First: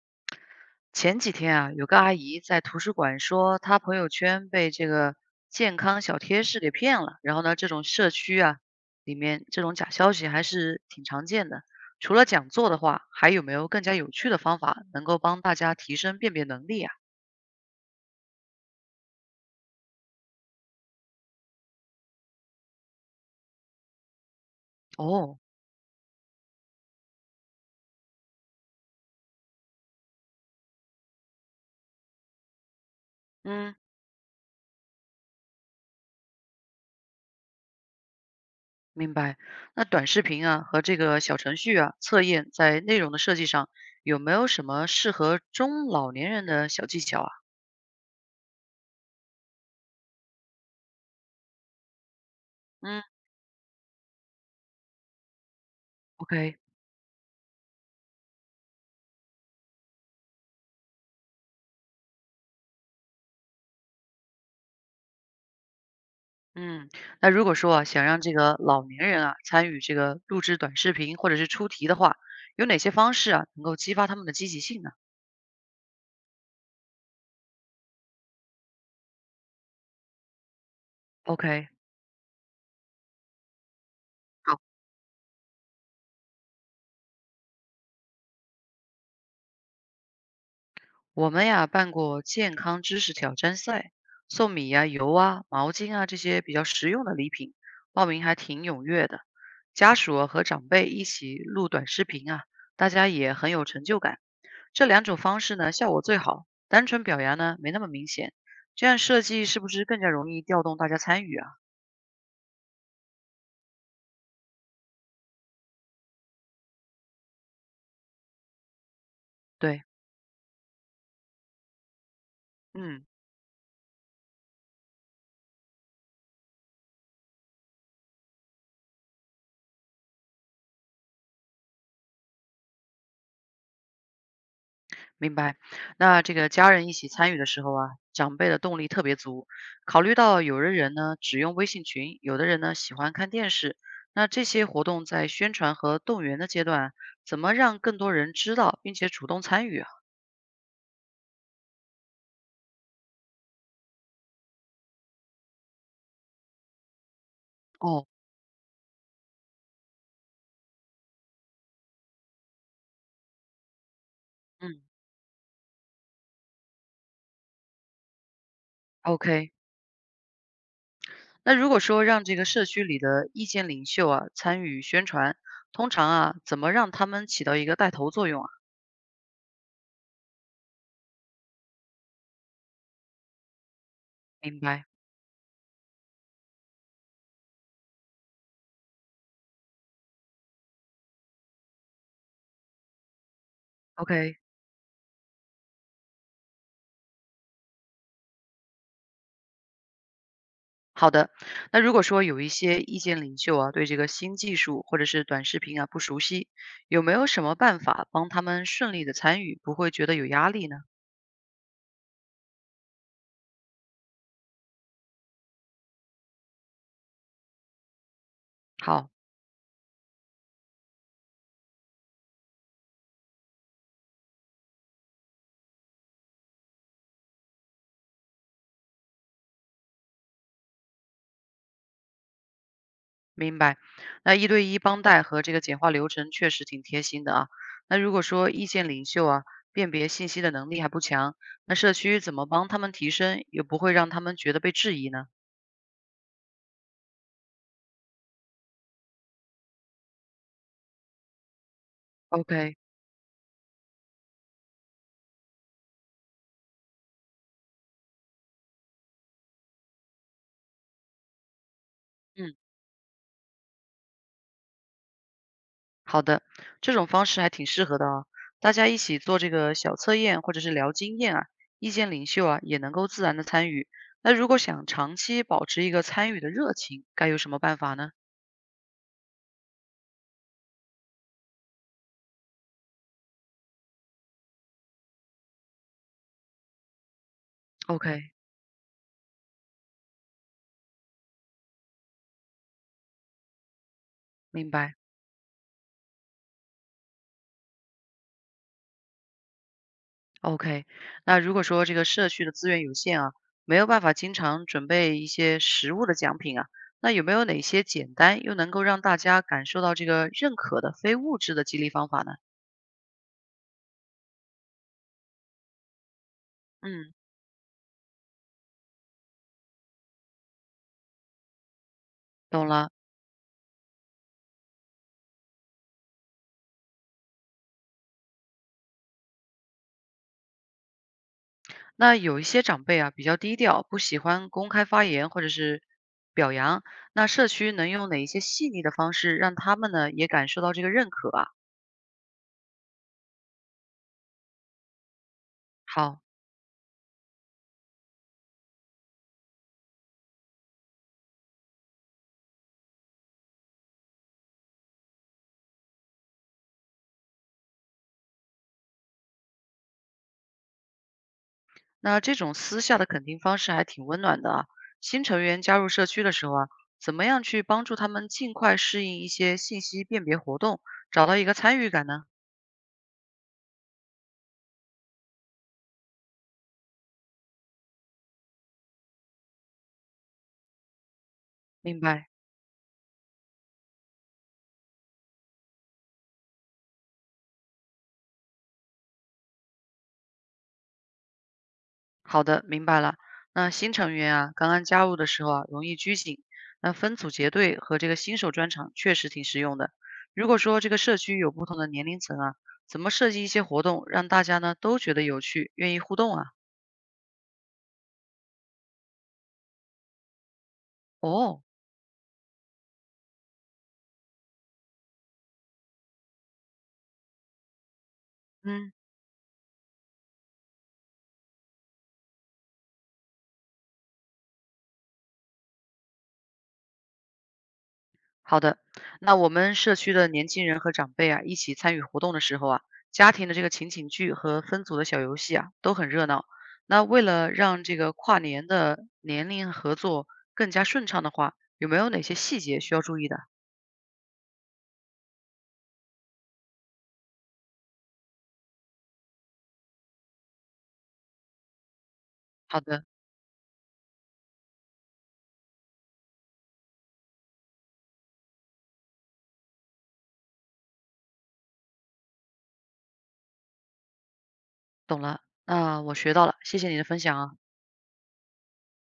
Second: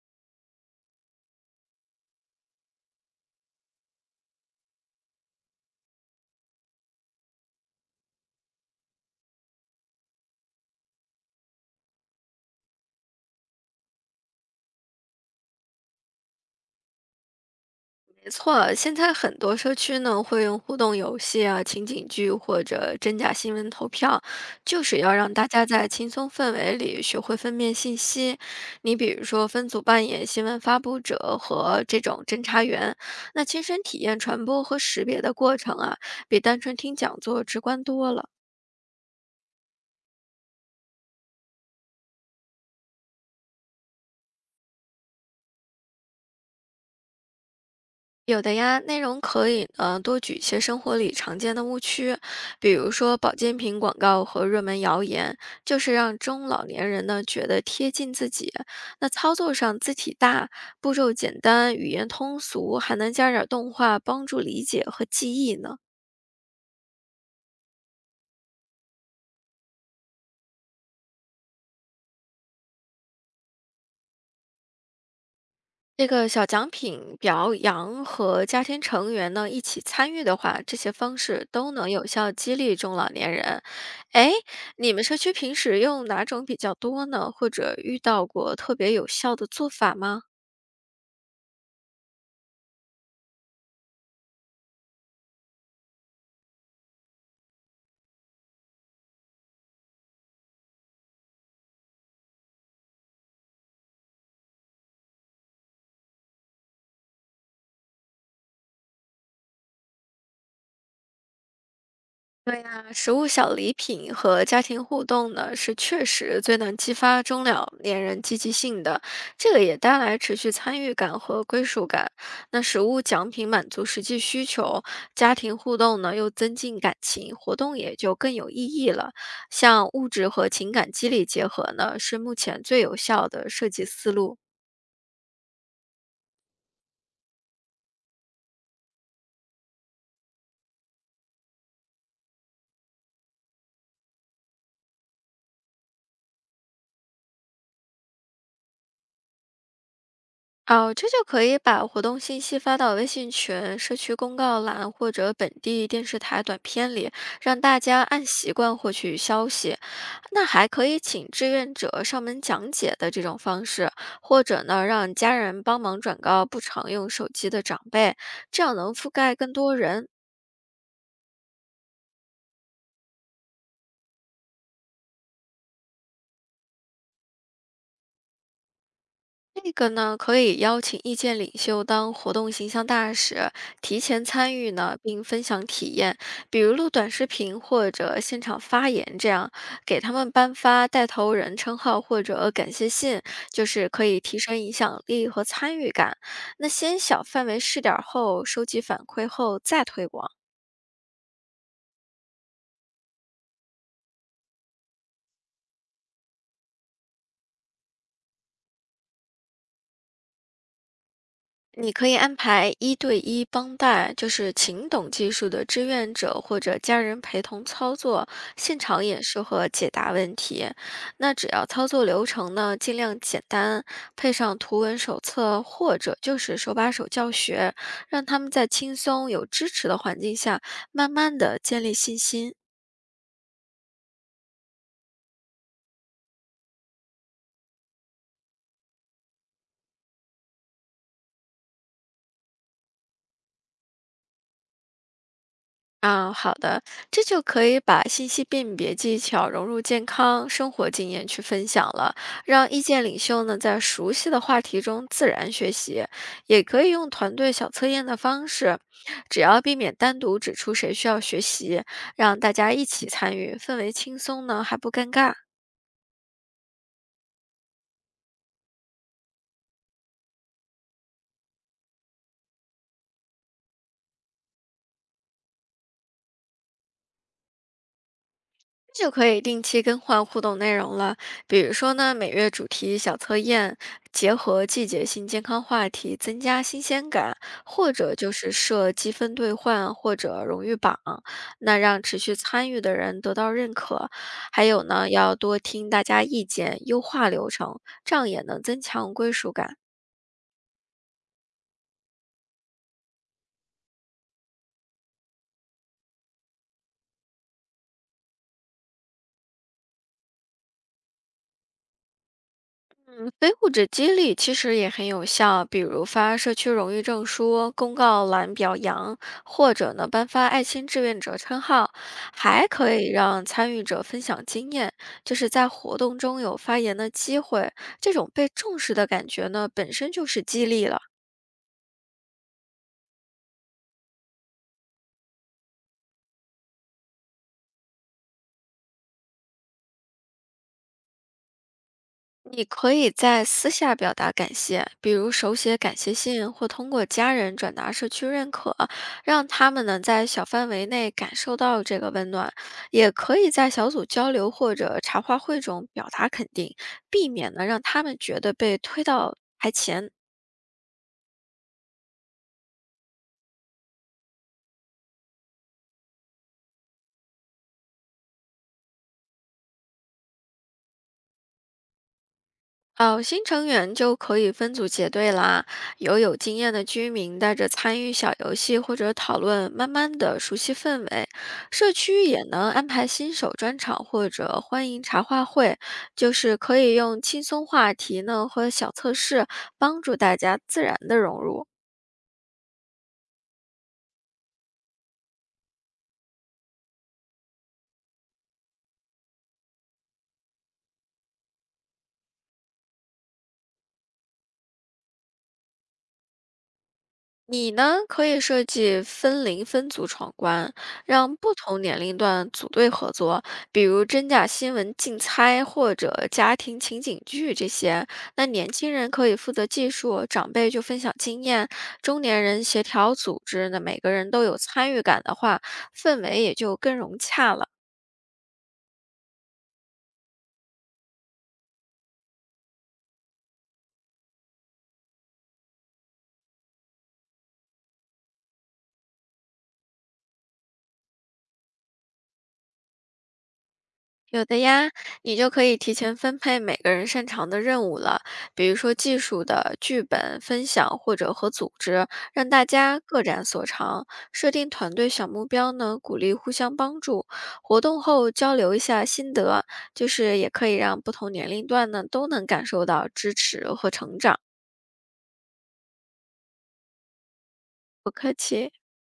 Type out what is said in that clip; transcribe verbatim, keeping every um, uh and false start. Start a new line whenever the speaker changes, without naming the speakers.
前几天啊，有个阿姨在图书馆说，她朋友圈被这个健康小贴士给骗了。然后呢，这种社区啊，里面这种假消息还是挺常见的。除了讲座的话，还有没有更加有趣的方法能够帮大家提升辨别能力啊？
没错，现在很多社区呢会用互动游戏啊、情景剧或者真假新闻投票，就是要让
哦。
大家在轻松氛围里学会分辨信息。你比如说分组扮演新闻发布者和这种侦查员，那亲
嗯。
身体验传播和识别的过程啊，比单纯听讲座直观多了。
明白。那短视频啊和这个小程序啊测验在内容的设计上有没有什么适合中老年人的小技巧啊？
有的呀，内容可以呃多举一些生活里常见的误区，比如
嗯
说保健品广告和热门谣言，就是让中
，OK。
老年人呢觉得贴近自己。那操作上字体大，步骤简单，语言通俗，还能加点儿动画帮助理解和记忆呢。
嗯，那如果说啊，想让这个老年人啊参与这个录制短视频或者是出题的话，有哪些方式啊能够激发他们的积极性呢
这个小奖品表扬和家庭成员呢一起参与的话，这些方式都
？OK，
能有效激励中老年人。哎，
好，
你们社区平时用哪种比较多呢？或者遇到过特别有效的做法吗？
我们呀办过健康知识挑战赛，送米呀、油啊、毛巾啊这些比较实用的礼品，报名还挺踊跃的。家属啊和长辈一起录短视频啊，大家也很有成就感。这两种方式呢，效果最好，单纯表扬呢没那么明显。这样设计是不是更加容易调动大家参与啊？
那食物小礼品和家庭互动呢，是确实最能激发中老年人积极性的，这个也
对。
带来持续参与感和归属感。那食物
嗯。
奖品满足实际需求，家庭互动呢又增进感情，活动也就更有意义了。像物质和情感激励结合呢，是目前最有效的设计思路。
明白。那这个家人一起参与的时候啊，长辈的动力特别足。考虑到有的人呢只用微信群，有的人呢喜欢看电视，那这些活动在宣传和动员的阶段，怎么让更多人知道并且主动参与啊？
哦，这就可以把活动信息发到微信群、社区公告栏或者本地电视台短片里，让大家
哦。
按习惯获取消息。那还可以请志愿者上门讲解的这种方式，或者
嗯
呢，让家人帮忙转告不常用手机的长辈，这样能覆盖更
，OK。
多人。
那如果说让这个社区里的意见领袖啊参与宣传，通常啊怎么让他们起到一个带头作用啊？
这个呢，可以邀请意见领袖当活动形象大使，提前参
明
与
白
呢，并分享体验，比如录短视频或者现场发言，这样给他们颁发带头人称号或者感谢信，就是可以
，OK。
提升影响力和参与感。那先小范围试点儿后，收集反馈后再推广。
好的，那如果说有一些意见领袖啊，对这个新技术或者是短视频啊不熟悉，有没有什么办法帮他们顺利的参与，不会觉得有压力呢？
你可以安排一对一帮带，就是请懂技术的志愿者或者家人陪同操作，现场
好。
演示和解答问题。那只要操作流程呢，尽量简单，配上图文手册或者就是手把手教学，让他们在轻松有支持的环境下，慢慢的建立信心。
明白。那一对一帮带和这个简化流程确实挺贴心的啊。那如果说意见领袖啊辨别信息的能力还不强，那社区怎么帮他们提升，也不会让他们觉得被质疑呢
啊，好的，这就可以把信息辨别技巧融入健康生活经验去分享了，让
？OK。
意见领袖呢在熟悉的话题中自然学习，也可以用团队小测验的方式，只要避免单独指出谁需要学习，让大
嗯。
家一起参与，氛围轻松呢还不尴尬。
好的，这种方式还挺适合的啊，大家一起做这个小测验或者是聊经验啊，意见领袖啊也能够自然的参与。那如果想长期保持一个参与的热情，该有什么办法呢
就可以定期更换互动内容了。比如说呢，每月主题小测验，结合季节性健康话题，增加新鲜感，或者就
？OK。
是设积分兑换或者荣誉榜，那让持续参与的人得到认可。还
明
有
白。
呢，要多听大家意见，优化流程，这样也能增强归属感。
OK，那如果说这个社区的资源有限啊，没有办法经常准备一些实物的奖品啊，那有没有哪些简单又能够让大家感受到这个认可的非物质的激励方法呢？
非物质激励其实也很有效，比如发社区荣誉
嗯。
证书、公告栏表扬，或者呢颁发爱心志愿者称号，还
懂了。
可以让参与者分享经验，就是在活动中有发言的机会，这种被重视的感觉呢，本身就是激励了。
那有一些长辈啊，比较低调，不喜欢公开发言或者是表扬，那社区能用哪一些细腻的方式让他们呢也感受到这个认可啊？
你可以在私下表达感谢，比如手写感谢
好。
信，或通过家人转达社区认可，让他们能在小范围内感受到这个温暖。也可以在小组交流或者茶话会中表达肯定，避免呢让他们觉得被推到台前。
那这种私下的肯定方式还挺温暖的啊。新成员加入社区的时候啊，怎么样去帮助他们尽快适应一些信息辨别活动，找到一个参与感呢？
哦，新成员就可以分组结队啦。有有经验的居民带着参与小游戏或者讨论，慢慢的熟悉氛围。社
明
区
白。
也能安排新手专场或者欢迎茶话会，就是可以用轻松话题呢和小测试帮助大家自然的融入。
好的，明白了。那新成员啊，刚刚加入的时候啊，容易拘谨。那分组结队和这个新手专场确实挺实用的。如果说这个社区有不同的年龄层啊，怎么设计一些活动，让大家呢都觉得有趣，愿意互动啊？
你呢，可以设计分龄分组闯关，让不
哦。
同年龄段组队合作，比如真假新闻竞猜或者家庭情景剧这些。那年轻
嗯。
人可以负责技术，长辈就分享经验，中年人协调组织，那每个人都有参与感的话，氛围也就更融洽了。
好的，那我们社区的年轻人和长辈啊，一起参与活动的时候啊，家庭的这个情景剧和分组的小游戏啊，都很热闹。那为了让这个跨年的年龄合作更加顺畅的话，有没有哪些细节需要注意的？
有的呀，你就可以提前分配每个人擅长的任务了，比如说技术的、剧本分享或者和组织，让大
好
家
的，
各展所长。设定团队小目标呢，鼓励互相帮助。活动后交流一下心得，就是也可以让不同年龄段呢都能感受到支持和成长。
懂了，那我学到了，谢谢你的分享啊。
不客气。